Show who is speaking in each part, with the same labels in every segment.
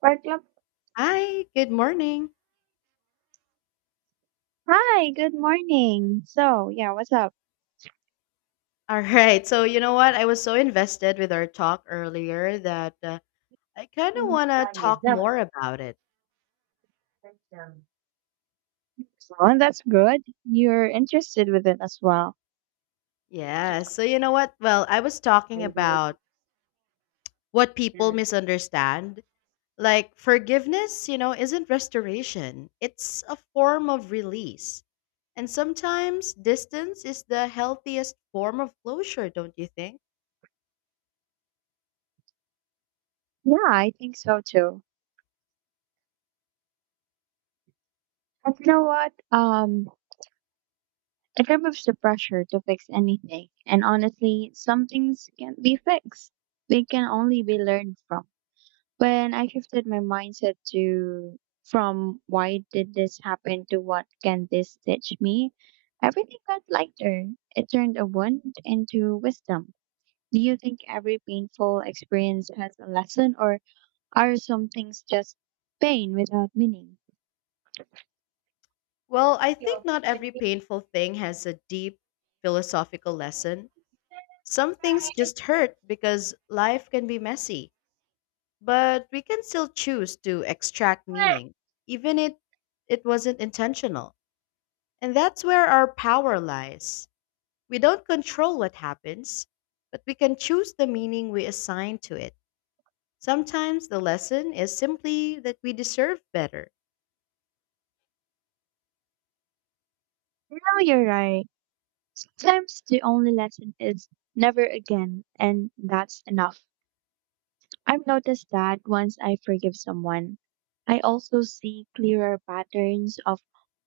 Speaker 1: What up?
Speaker 2: Hi, good morning.
Speaker 1: Hi, good morning. So, yeah, what's up?
Speaker 2: All right. So, you know what? I was so invested with our talk earlier that I kind of want to talk more about it.
Speaker 1: Well, that's good. You're interested with it as well.
Speaker 2: Yeah. So, you know what? Well, I was talking
Speaker 1: Yeah,
Speaker 2: about what people misunderstand. Like, forgiveness, you know, isn't restoration, it's a form of release. And sometimes distance is the healthiest form of closure, don't you think?
Speaker 1: I think so too. But you know what? It removes the pressure to fix anything. And honestly, some things can't be fixed. They can only be learned from. When I shifted my mindset to from why did this happen to what can this teach me, everything felt lighter. It turned a wound into wisdom. Do you think every painful experience has a lesson, or are some things just pain without meaning?
Speaker 2: Well, I think
Speaker 1: No,
Speaker 2: not every painful thing has a deep philosophical lesson. Some things just hurt because life can be messy, but we can still choose to extract meaning, even if it wasn't intentional. And that's where our power lies. We don't control what happens, but we can choose the meaning we assign to it. Sometimes the lesson is simply that we deserve better.
Speaker 1: you're right. Sometimes the only lesson is never again, and that's enough. I've noticed that once I forgive someone, I also see clearer patterns of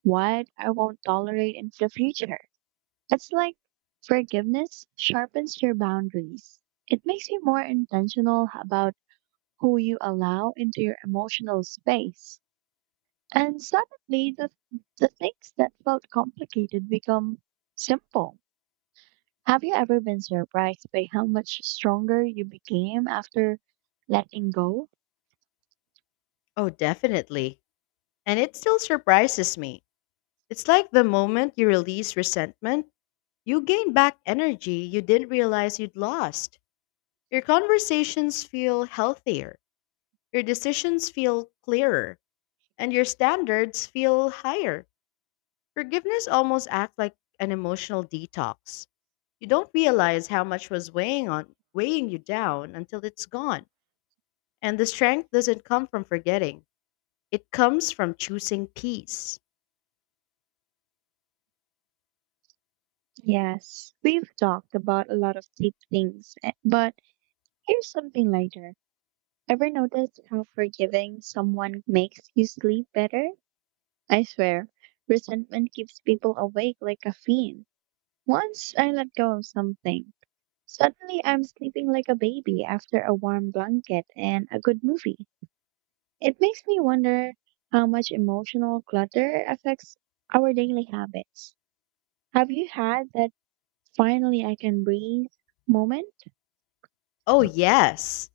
Speaker 1: what I won't tolerate in the future. It's like forgiveness sharpens your boundaries. It makes you more intentional about who you allow into your emotional space. And suddenly, the things that felt complicated become simple. Have you ever been surprised by how much stronger you became after letting go?
Speaker 2: Oh, definitely. And it still surprises me. It's like the moment you release resentment, you gain back energy you didn't realize you'd lost. Your conversations feel healthier, your decisions feel clearer, and your standards feel higher. Forgiveness almost acts like an emotional detox. You don't realize how much was weighing you down until it's gone. And the strength doesn't come from forgetting. It comes from choosing peace.
Speaker 1: Yes, we've talked about a lot of deep things, eh, but here's something lighter. Ever noticed how forgiving someone makes you sleep better? I swear, resentment keeps people awake like caffeine. Once I let go of something, suddenly I'm sleeping like a baby after a warm blanket and a good movie. It makes me wonder how much emotional clutter affects our daily habits. Have you had that finally I can breathe moment?
Speaker 2: Oh yes.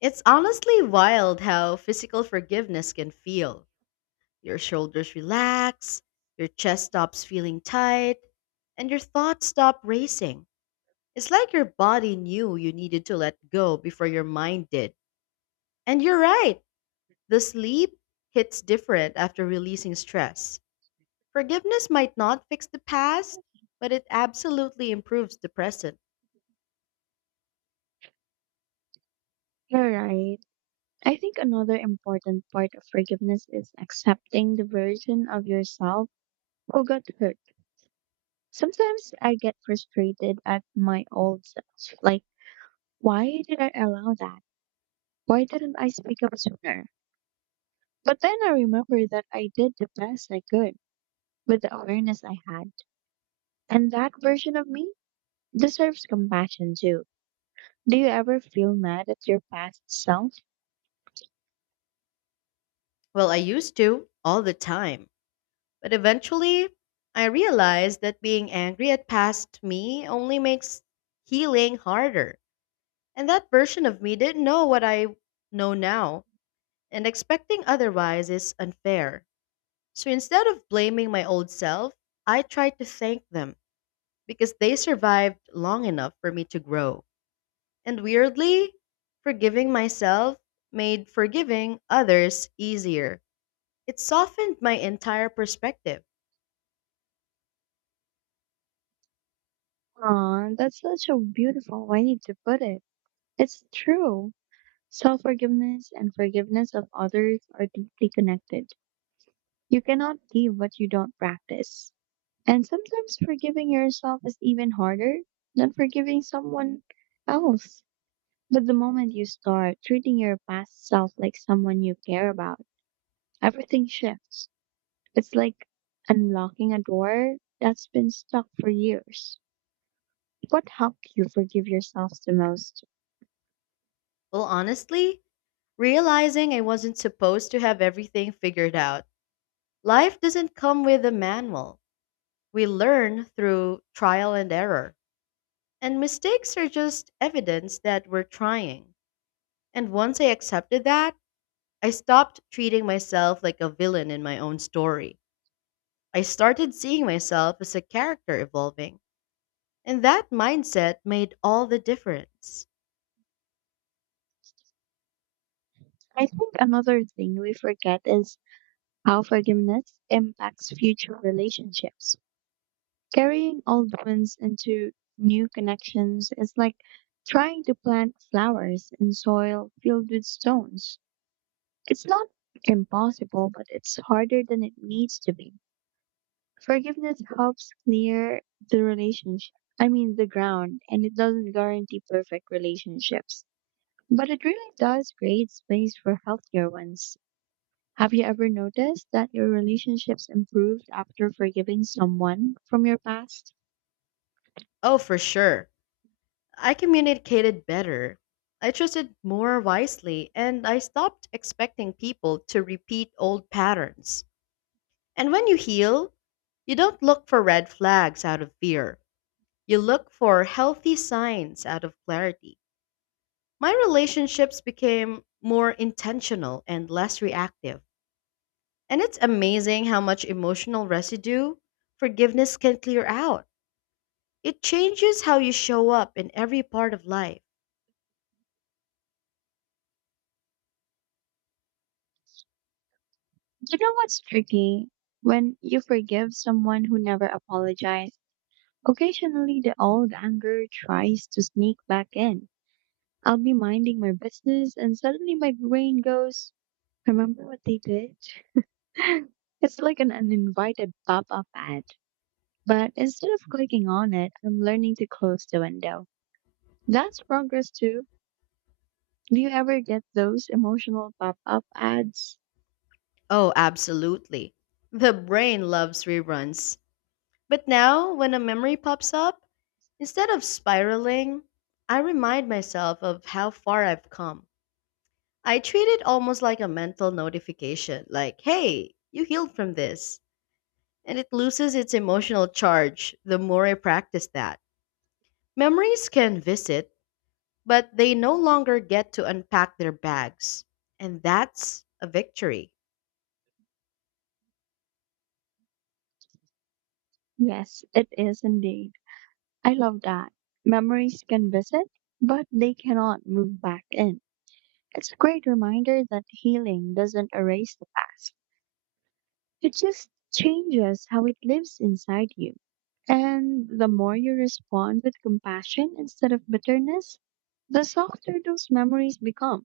Speaker 2: It's honestly wild how physical forgiveness can feel. Your shoulders relax, your chest stops feeling tight, and your thoughts stop racing. It's like your body knew you needed to let go before your mind did. And you're right, the sleep hits different after releasing stress. Forgiveness might not fix the past, but it absolutely improves the present.
Speaker 1: You're right. I think another important part of forgiveness is accepting the version of yourself who got hurt. Sometimes I get frustrated at my old self. Like, why did I allow that? Why didn't I speak up sooner? But then I remember that I did the best I could with the awareness I had. And that version of me deserves compassion too. Do you ever feel mad at your past self?
Speaker 2: Well, I used to all the time, but eventually I realized that being angry at past me only makes healing harder. And that version of me didn't know what I know now, and expecting otherwise is unfair. So instead of blaming my old self, I tried to thank them because they survived long enough for me to grow. And weirdly, forgiving myself made forgiving others easier. It softened my entire perspective.
Speaker 1: Aw, that's such a beautiful way to put it. It's true. Self forgiveness and forgiveness of others are deeply connected. You cannot give what you don't practice. And sometimes forgiving yourself is even harder than forgiving someone else. But the moment you start treating your past self like someone you care about, everything shifts. It's like unlocking a door that's been stuck for years. What helped you forgive yourself the most?
Speaker 2: Well, honestly, realizing I wasn't supposed to have everything figured out, life doesn't come with a manual. We learn through trial and error, and mistakes are just evidence that we're trying. And once I accepted that, I stopped treating myself like a villain in my own story. I started seeing myself as a character evolving, and that mindset made all the difference.
Speaker 1: I think another thing we forget is how forgiveness impacts future relationships. Carrying old wounds into new connections is like trying to plant flowers in soil filled with stones. It's not impossible, but it's harder than it needs to be. Forgiveness helps clear the relationship, I mean, the ground, and it doesn't guarantee perfect relationships. But it really does create space for healthier ones. Have you ever noticed that your relationships improved after forgiving someone from your past?
Speaker 2: Oh, for sure. I communicated better. I trusted more wisely, and I stopped expecting people to repeat old patterns. And when you heal, you don't look for red flags out of fear. You look for healthy signs out of clarity. My relationships became more intentional and less reactive. And it's amazing how much emotional residue forgiveness can clear out. It changes how you show up in every part of life.
Speaker 1: You know what's tricky? When you forgive someone who never apologized, occasionally the old anger tries to sneak back in. I'll be minding my business and suddenly my brain goes, remember what they did? It's like an uninvited pop up ad. But instead of clicking on it, I'm learning to close the window. That's progress too. Do you ever get those emotional pop up ads?
Speaker 2: Oh, absolutely. The brain loves reruns. But now, when a memory pops up, instead of spiraling, I remind myself of how far I've come. I treat it almost like a mental notification, like, hey, you healed from this. And it loses its emotional charge the more I practice that. Memories can visit, but they no longer get to unpack their bags. And that's a victory.
Speaker 1: Yes, it is indeed. I love that. Memories can visit, but they cannot move back in. It's a great reminder that healing doesn't erase the past, it just changes how it lives inside you. And the more you respond with compassion instead of bitterness, the softer those memories become.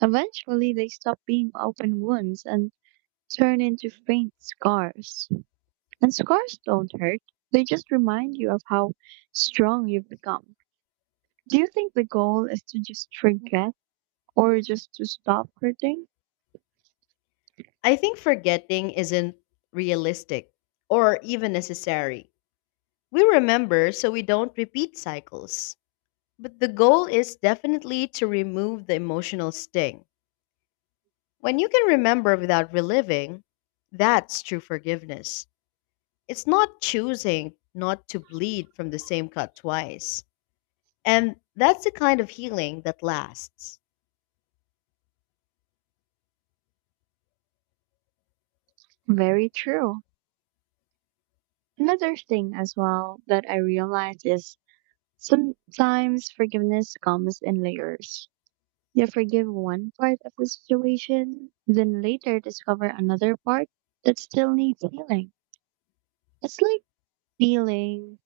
Speaker 1: Eventually, they stop being open wounds and turn into faint scars. And scars don't hurt, they just remind you of how strong you've become. Do you think the goal is to just forget or just to stop hurting?
Speaker 2: I think forgetting isn't realistic or even necessary. We remember so we don't repeat cycles. But the goal is definitely to remove the emotional sting. When you can remember without reliving, that's true forgiveness. It's not choosing not to bleed from the same cut twice. And that's the kind of healing that lasts.
Speaker 1: Very true. Another thing as well that I realized is sometimes forgiveness comes in layers. You forgive one part of the situation, then later discover another part that still needs healing. It's like peeling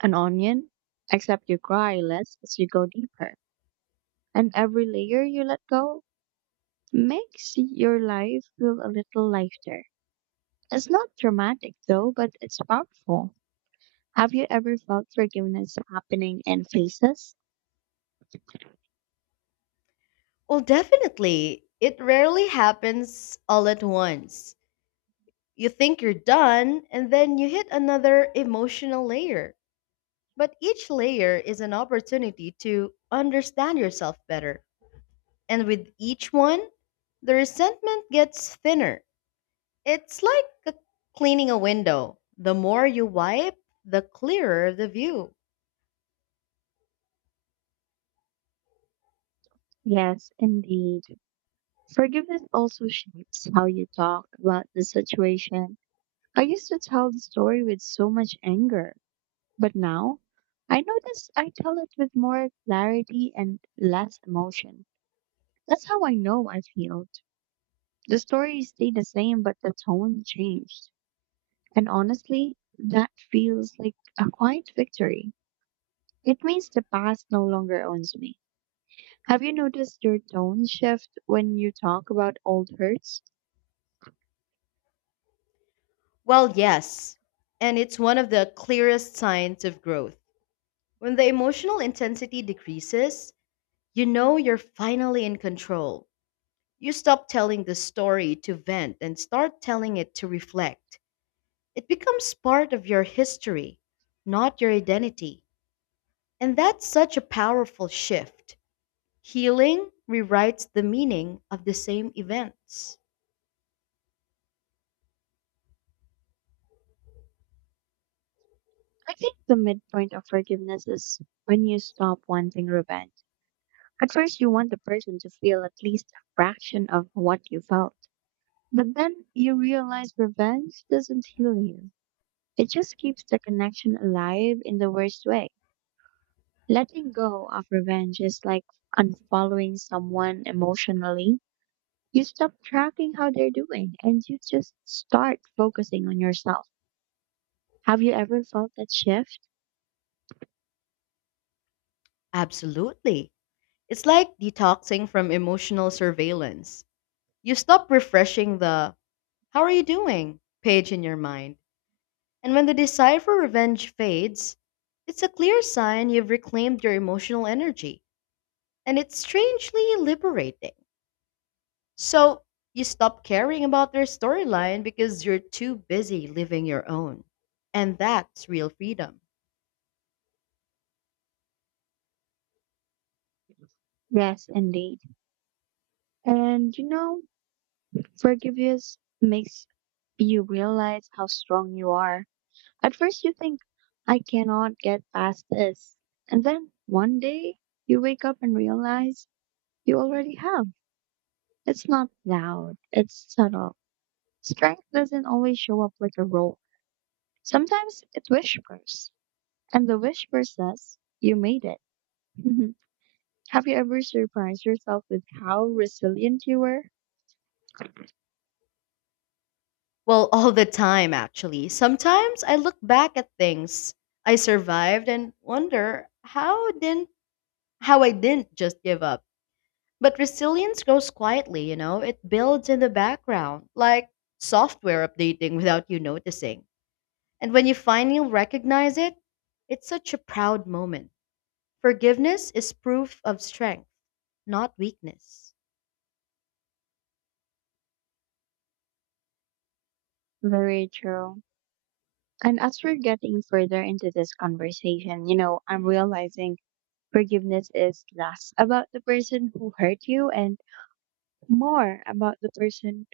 Speaker 1: an onion, except you cry less as you go deeper. And every layer you let go makes your life feel a little lighter. It's not dramatic though, but it's powerful. Have you ever felt forgiveness happening in phases?
Speaker 2: Well, definitely. It rarely happens all at once. You think you're done, and then you hit another emotional layer. But each layer is an opportunity to understand yourself better. And with each one, the resentment gets thinner. It's like cleaning a window. The more you wipe, the clearer the view.
Speaker 1: Yes, indeed. Forgiveness also shapes how you talk about the situation. I used to tell the story with so much anger, but now I notice I tell it with more clarity and less emotion. That's how I know I've healed. The story stayed the same, but the tone changed. And honestly, that feels like a quiet victory. It means the past no longer owns me. Have you noticed your tone shift when you talk about old hurts?
Speaker 2: Well, yes. And it's one of the clearest signs of growth. When the emotional intensity decreases, you know you're finally in control. You stop telling the story to vent and start telling it to reflect. It becomes part of your history, not your identity. And that's such a powerful shift. Healing rewrites the meaning of the same events.
Speaker 1: I think the midpoint of forgiveness is when you stop wanting revenge. At first, you want the person to feel at least a fraction of what you felt. But then you realize revenge doesn't heal you. It just keeps the connection alive in the worst way. Letting go of revenge is like unfollowing someone emotionally. You stop tracking how they're doing and you just start focusing on yourself. Have you ever felt that shift?
Speaker 2: Absolutely. It's like detoxing from emotional surveillance. You stop refreshing the "how are you doing" page in your mind. And when the desire for revenge fades, it's a clear sign you've reclaimed your emotional energy. And it's strangely liberating. So you stop caring about their storyline because you're too busy living your own. And that's real freedom.
Speaker 1: Yes, indeed. And you know, forgiveness makes you realize how strong you are. At first, you think, I cannot get past this. And then one day, you wake up and realize you already have. It's not loud, it's subtle. Strength doesn't always show up like a roll. Sometimes it whispers, and the whisper says, you made it. Have you ever surprised yourself with how resilient you were?
Speaker 2: Well, all the time, actually. Sometimes I look back at things I survived and wonder how I didn't just give up. But resilience grows quietly, you know. It builds in the background, like software updating without you noticing. And when you finally recognize it, it's such a proud moment. Forgiveness is proof of strength, not weakness.
Speaker 1: Very true. And as we're getting further into this conversation, you know, I'm realizing forgiveness is less about the person who hurt you and more about the person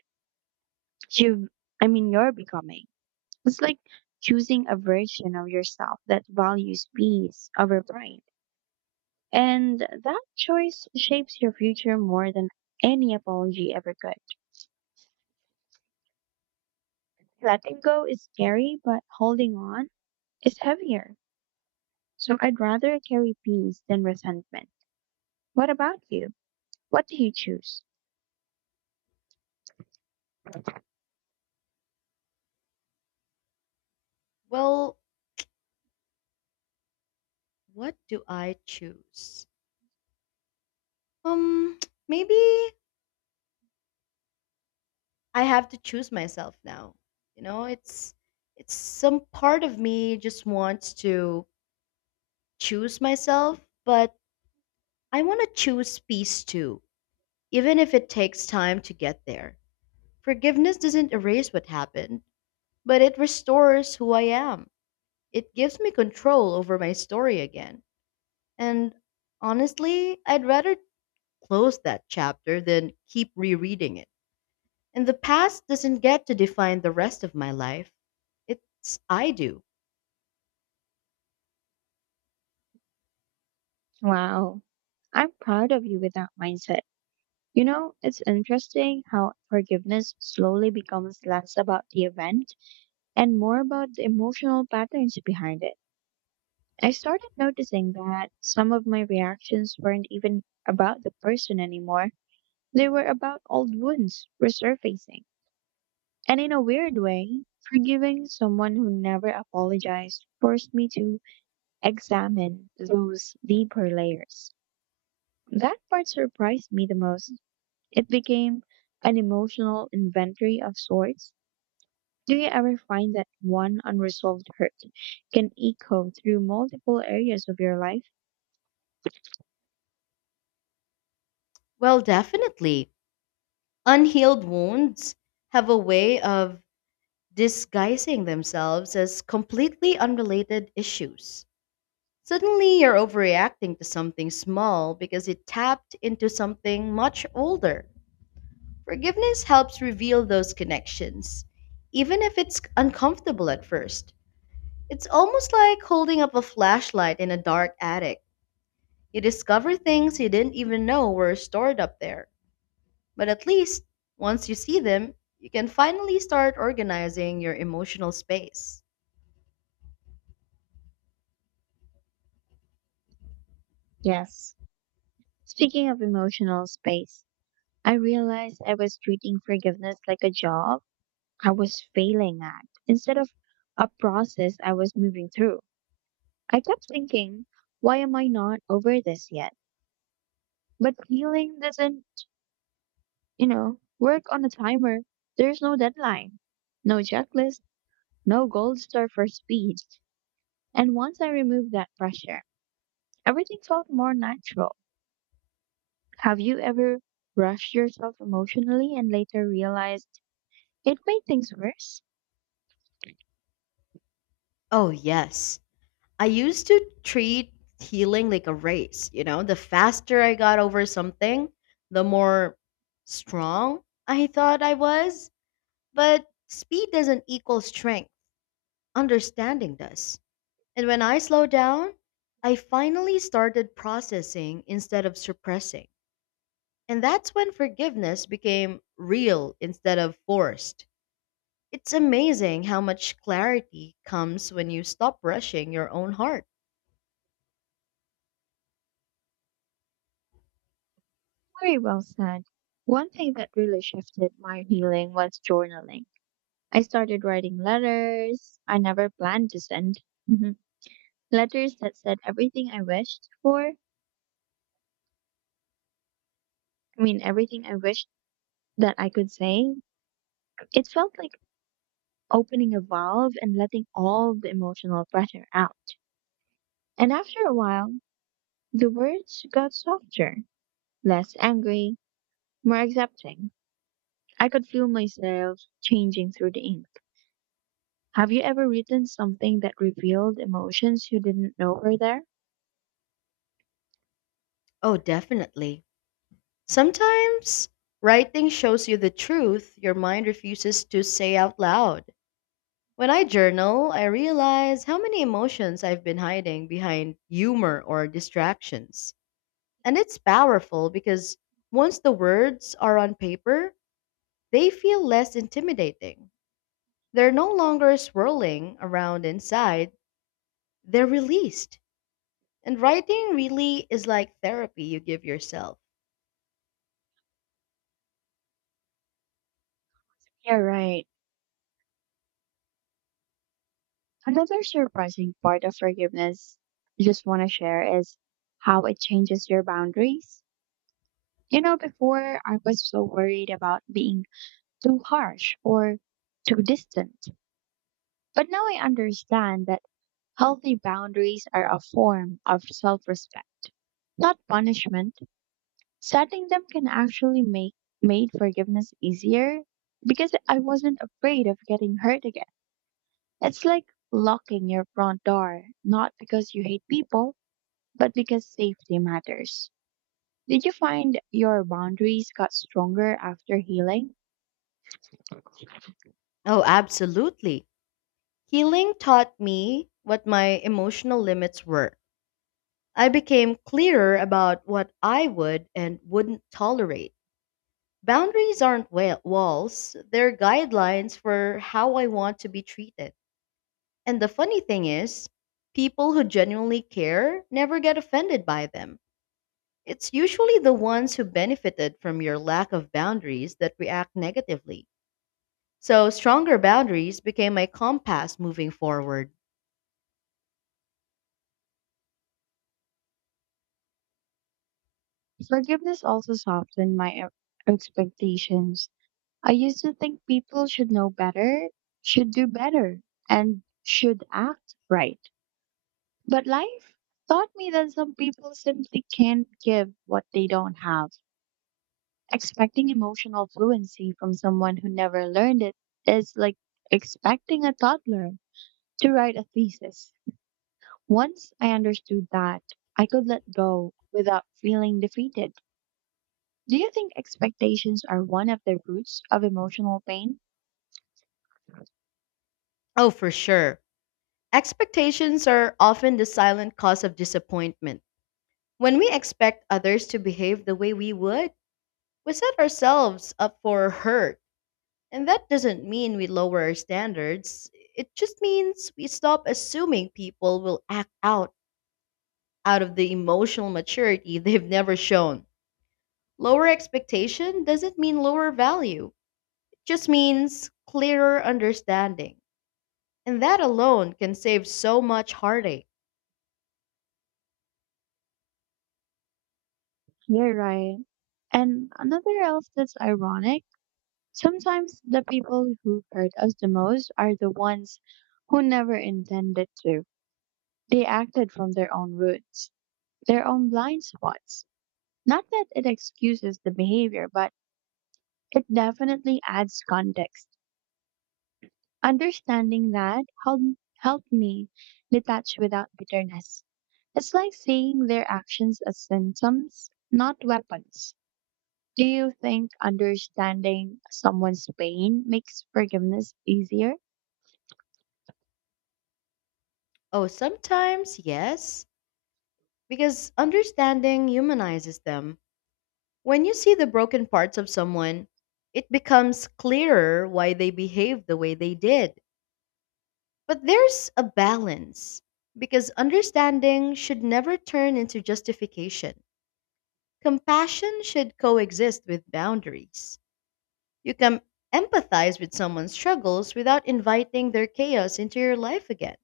Speaker 1: you, I mean, you're becoming. It's like choosing a version of yourself that values peace over pride. And that choice shapes your future more than any apology ever could. Letting go is scary, but holding on is heavier. So I'd rather carry peace than resentment. What about you? What do you choose?
Speaker 2: Well, what do I choose? Um, maybe I have to choose myself now. You know, it's some part of me just wants to choose myself, but I want to choose peace too, even if it takes time to get there. Forgiveness doesn't erase what happened, but it restores who I am. It gives me control over my story again. And honestly, I'd rather close that chapter than keep rereading it. And the past doesn't get to define the rest of my life. It's I do.
Speaker 1: Wow. I'm proud of you with that mindset. You know, it's interesting how forgiveness slowly becomes less about the event and more about the emotional patterns behind it. I started noticing that some of my reactions weren't even about the person anymore. They were about old wounds resurfacing. And in a weird way, forgiving someone who never apologized forced me to examine those deeper layers. That part surprised me the most. It became an emotional inventory of sorts. Do you ever find that one unresolved hurt can echo through multiple areas of your life?
Speaker 2: Well, definitely. Unhealed wounds have a way of disguising themselves as completely unrelated issues. Suddenly, you're overreacting to something small because it tapped into something much older. Forgiveness helps reveal those connections, even if it's uncomfortable at first. It's almost like holding up a flashlight in a dark attic. You discover things you didn't even know were stored up there. But at least, once you see them, you can finally start organizing your emotional space.
Speaker 1: Yes. Speaking of emotional space, I realized I was treating forgiveness like a job I was failing at instead of a process I was moving through. I kept thinking, why am I not over this yet? But healing doesn't, you know, work on a timer. There's no deadline, no checklist, no gold star for speed. And once I removed that pressure, everything felt more natural. Have you ever rushed yourself emotionally and later realized it made things worse?
Speaker 2: Oh, yes. I used to treat healing like a race. You know, the faster I got over something, the more strong I thought I was. But speed doesn't equal strength, understanding does. And when I slow down, I finally started processing instead of suppressing. And that's when forgiveness became real instead of forced. It's amazing how much clarity comes when you stop rushing your own heart.
Speaker 1: Very well said. One thing that really shifted my healing was journaling. I started writing letters I never planned to send. Mhm. Letters that said everything I wished for. I mean, everything I wished that I could say. It felt like opening a valve and letting all the emotional pressure out. And after a while, the words got softer, less angry, more accepting. I could feel myself changing through the ink. Have you ever written something that revealed emotions you didn't know were there?
Speaker 2: Oh, definitely. Sometimes writing shows you the truth your mind refuses to say out loud. When I journal, I realize how many emotions I've been hiding behind humor or distractions. And it's powerful because once the words are on paper, they feel less intimidating. They're no longer swirling around inside, they're released. And writing really is like therapy you give yourself.
Speaker 1: Yeah, right. Another surprising part of forgiveness I just want to share is how it changes your boundaries. You know, before I was so worried about being too harsh or too distant. But now I understand that healthy boundaries are a form of self respect, not punishment. Setting them can actually make made forgiveness easier because I wasn't afraid of getting hurt again. It's like locking your front door, not because you hate people, but because safety matters. Did you find your boundaries got stronger after healing?
Speaker 2: Oh, absolutely. Healing taught me what my emotional limits were. I became clearer about what I would and wouldn't tolerate. Boundaries aren't walls, they're guidelines for how I want to be treated. And the funny thing is, people who genuinely care never get offended by them. It's usually the ones who benefited from your lack of boundaries that react negatively. So, stronger boundaries became my compass moving forward.
Speaker 1: Forgiveness also softened my expectations. I used to think people should know better, should do better, and should act right. But life taught me that some people simply can't give what they don't have. Expecting emotional fluency from someone who never learned it is like expecting a toddler to write a thesis. Once I understood that, I could let go without feeling defeated. Do you think expectations are one of the roots of emotional pain?
Speaker 2: Oh, for sure. Expectations are often the silent cause of disappointment. When we expect others to behave the way we would, we set ourselves up for hurt. And that doesn't mean we lower our standards. It just means we stop assuming people will act out out of the emotional maturity they've never shown. Lower expectation doesn't mean lower value. It just means clearer understanding. And that alone can save so much heartache.
Speaker 1: You're right. And another else that's ironic, sometimes the people who hurt us the most are the ones who never intended to. They acted from their own roots, their own blind spots. Not that it excuses the behavior, but it definitely adds context. Understanding that helped me detach without bitterness. It's like seeing their actions as symptoms, not weapons. Do you think understanding someone's pain makes forgiveness easier?
Speaker 2: Oh, sometimes, yes, because understanding humanizes them. When you see the broken parts of someone, it becomes clearer why they behaved the way they did. But there's a balance because understanding should never turn into justification. Compassion should coexist with boundaries. You can empathize with someone's struggles without inviting their chaos into your life again.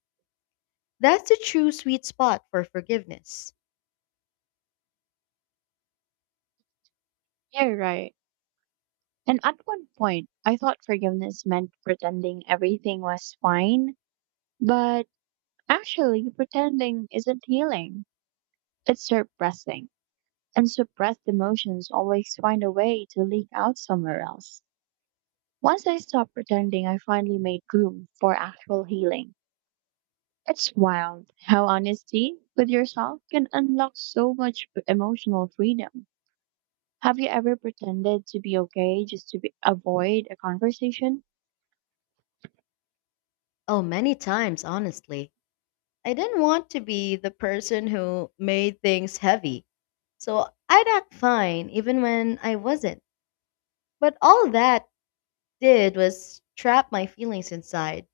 Speaker 2: That's the true sweet spot for forgiveness.
Speaker 1: You're right. And at one point, I thought forgiveness meant pretending everything was fine, but actually, pretending isn't healing. It's suppressing. And suppressed emotions always find a way to leak out somewhere else. Once I stopped pretending, I finally made room for actual healing. It's wild how honesty with yourself can unlock so much emotional freedom. Have you ever pretended to be okay just to avoid a conversation?
Speaker 2: Oh, many times, honestly. I didn't want to be the person who made things heavy. So I'd act fine even when I wasn't. But all that did was trap my feelings inside.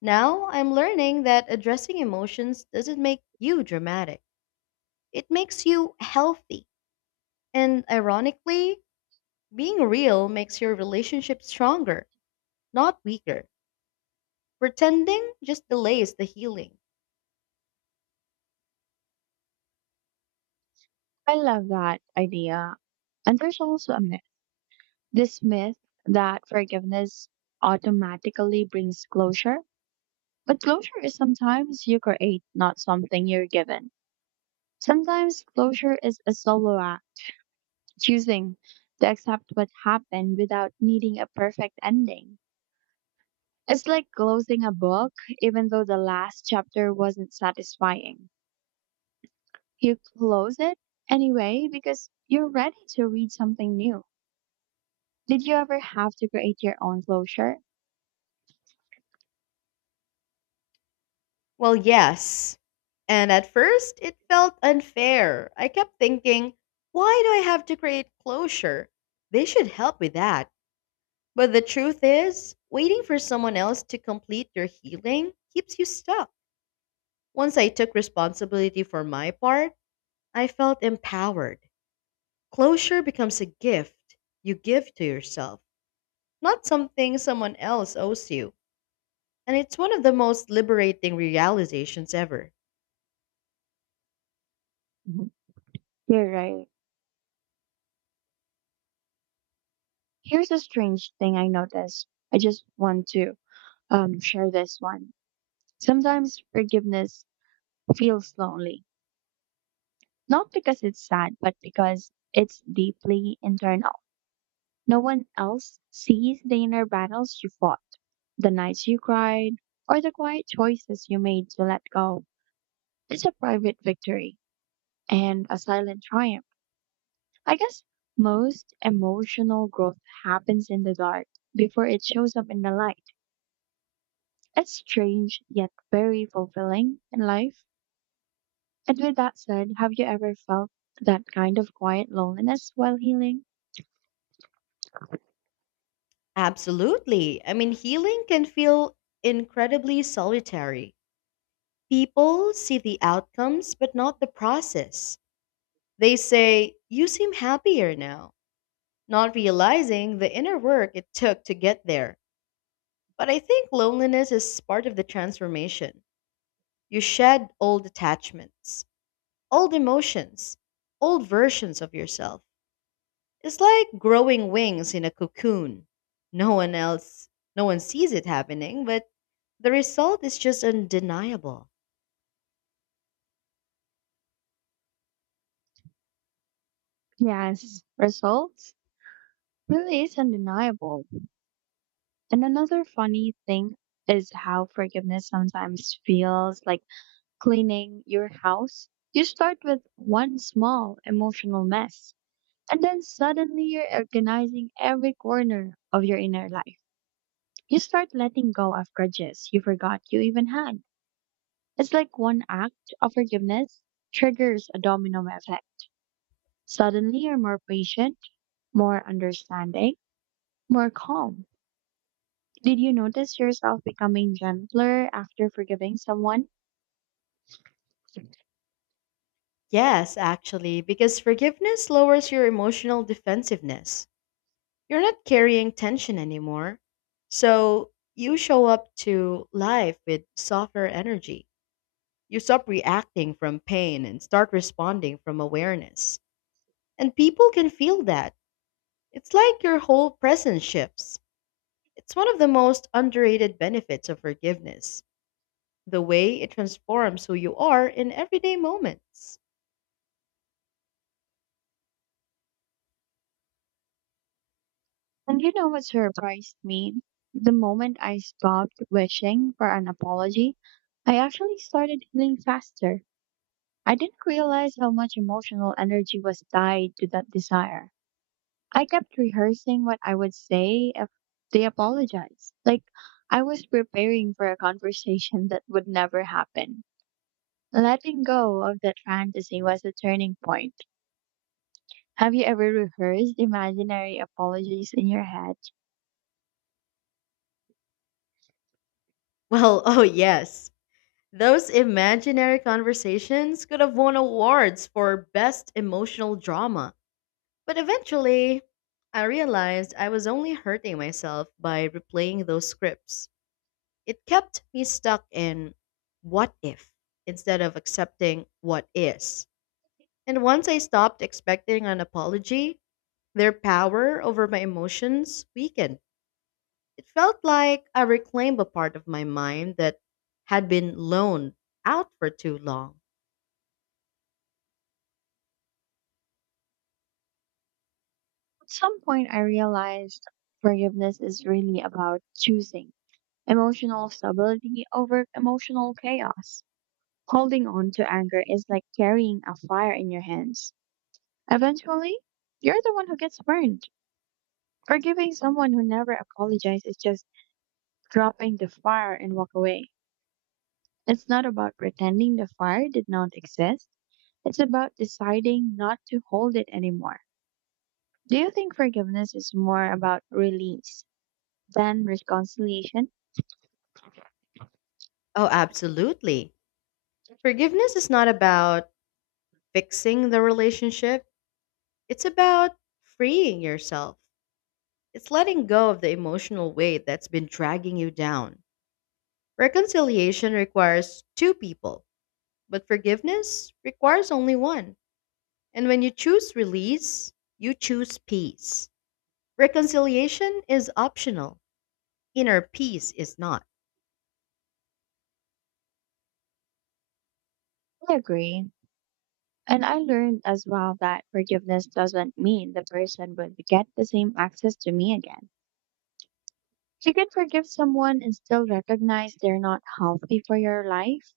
Speaker 2: Now I'm learning that addressing emotions doesn't make you dramatic, it makes you healthy. And ironically, being real makes your relationship stronger, not weaker. Pretending just delays the healing.
Speaker 1: I love that idea. And there's also a myth, this myth that forgiveness automatically brings closure. But closure is sometimes you create, not something you're given. Sometimes closure is a solo act, choosing to accept what happened without needing a perfect ending. It's like closing a book, even though the last chapter wasn't satisfying. You close it anyway because you're ready to read something new. Did you ever have to create your own closure?
Speaker 2: Well, yes. And at first, it felt unfair. I kept thinking, why do I have to create closure? They should help with that. But the truth is, waiting for someone else to complete your healing keeps you stuck. Once I took responsibility for my part, I felt empowered. Closure becomes a gift you give to yourself, not something someone else owes you. And it's one of the most liberating realizations ever.
Speaker 1: Mhm. You're right. Here's a strange thing I noticed. I just want to share this one. Sometimes forgiveness feels lonely, not because it's sad, but because it's deeply internal. No one else sees the inner battles you fought, the nights you cried, or the quiet choices you made to let go. It's a private victory and a silent triumph. I guess most emotional growth happens in the dark before it shows up in the light. It's strange yet very fulfilling in life. And with that said, have you ever felt that kind of quiet loneliness while healing?
Speaker 2: Absolutely. I mean, healing can feel incredibly solitary. People see the outcomes, but not the process. They say, "You seem happier now," not realizing the inner work it took to get there. But I think loneliness is part of the transformation. You shed old attachments, old emotions, old versions of yourself. It's like growing wings in a cocoon. No one else, no one sees it happening, but the result is just undeniable.
Speaker 1: Yes, results really is undeniable. And another funny thing is how forgiveness sometimes feels like cleaning your house. You start with one small emotional mess, and then suddenly you're organizing every corner of your inner life. You start letting go of grudges you forgot you even had. It's like one act of forgiveness triggers a domino effect. Suddenly you're more patient, more understanding, more calm. Did you notice yourself becoming gentler after forgiving someone?
Speaker 2: Yes, actually, because forgiveness lowers your emotional defensiveness. You're not carrying tension anymore. So you show up to life with softer energy. You stop reacting from pain and start responding from awareness. And people can feel that. It's like your whole presence shifts. It's one of the most underrated benefits of forgiveness, the way it transforms who you are in everyday moments.
Speaker 1: And you know what surprised me? The moment I stopped wishing for an apology, I actually started healing faster. I didn't realize how much emotional energy was tied to that desire. I kept rehearsing what I would say if they apologized. Like, I was preparing for a conversation that would never happen. Letting go of that fantasy was a turning point. Have you ever rehearsed imaginary apologies in your head?
Speaker 2: Well, oh yes. Those imaginary conversations could have won awards for best emotional drama. But eventually, I realized I was only hurting myself by replaying those scripts. It kept me stuck in "what if" instead of accepting what is. And once I stopped expecting an apology, their power over my emotions weakened. It felt like I reclaimed a part of my mind that had been loaned out for too long.
Speaker 1: At some point, I realized forgiveness is really about choosing emotional stability over emotional chaos. Holding on to anger is like carrying a fire in your hands. Eventually, you're the one who gets burned. Forgiving someone who never apologized is just dropping the fire and walk away. It's not about pretending the fire did not exist. It's about deciding not to hold it anymore. Do you think forgiveness is more about release than reconciliation?
Speaker 2: Oh, absolutely. Forgiveness is not about fixing the relationship, it's about freeing yourself. It's letting go of the emotional weight that's been dragging you down. Reconciliation requires two people, but forgiveness requires only one. And when you choose release, you choose peace. Reconciliation is optional. Inner peace is not.
Speaker 1: I agree. And I learned as well that forgiveness doesn't mean the person will get the same access to me again. You can forgive someone and still recognize they're not healthy for your life,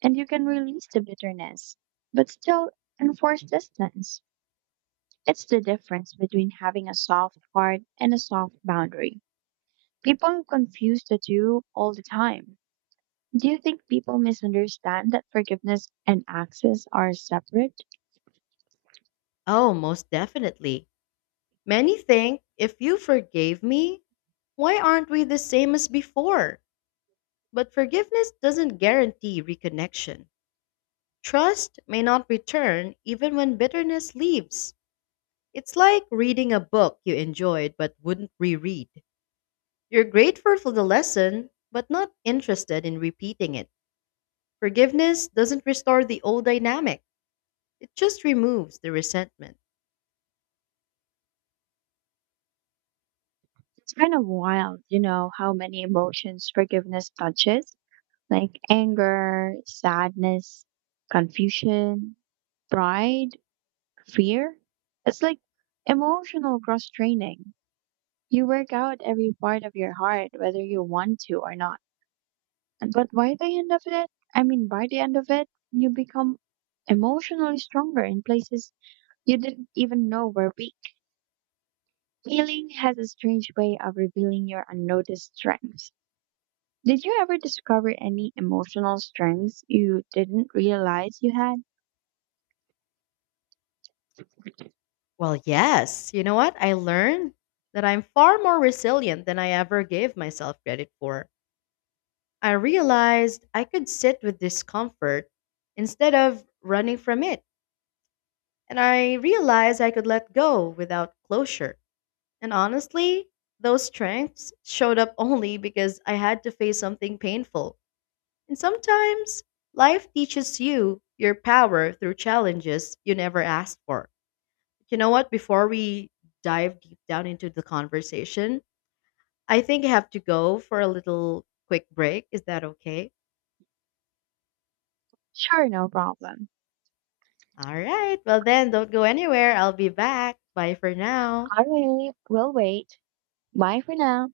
Speaker 1: and you can release the bitterness, but still enforce distance. It's the difference between having a soft heart and a soft boundary. People confuse the two all the time. Do you think people misunderstand that forgiveness and access are separate?
Speaker 2: Oh, most definitely. Many think if you forgave me, why aren't we the same as before? But forgiveness doesn't guarantee reconnection. Trust may not return even when bitterness leaves. It's like reading a book you enjoyed but wouldn't reread. You're grateful for the lesson, but not interested in repeating it. Forgiveness doesn't restore the old dynamic, it just removes the resentment.
Speaker 1: It's kind of wild, you know, how many emotions forgiveness touches. Like anger, sadness, confusion, pride, fear. It's like emotional cross training. You work out every part of your heart, whether you want to or not. But by the end of it, I mean, by the end of it, you become emotionally stronger in places you didn't even know were weak. Healing has a strange way of revealing your unnoticed strengths. Did you ever discover any emotional strengths you didn't realize you had?
Speaker 2: Well, yes. You know what? I learned that I'm far more resilient than I ever gave myself credit for. I realized I could sit with discomfort instead of running from it. And I realized I could let go without closure. And honestly, those strengths showed up only because I had to face something painful. And sometimes life teaches you your power through challenges you never asked for. You know what? Before we dive deep down into the conversation, I think I have to go for a little quick break. Is that okay?
Speaker 1: Sure, no problem.
Speaker 2: All right. Well, then, don't go anywhere. I'll be back. Bye for now.
Speaker 1: I really will wait. Bye for now.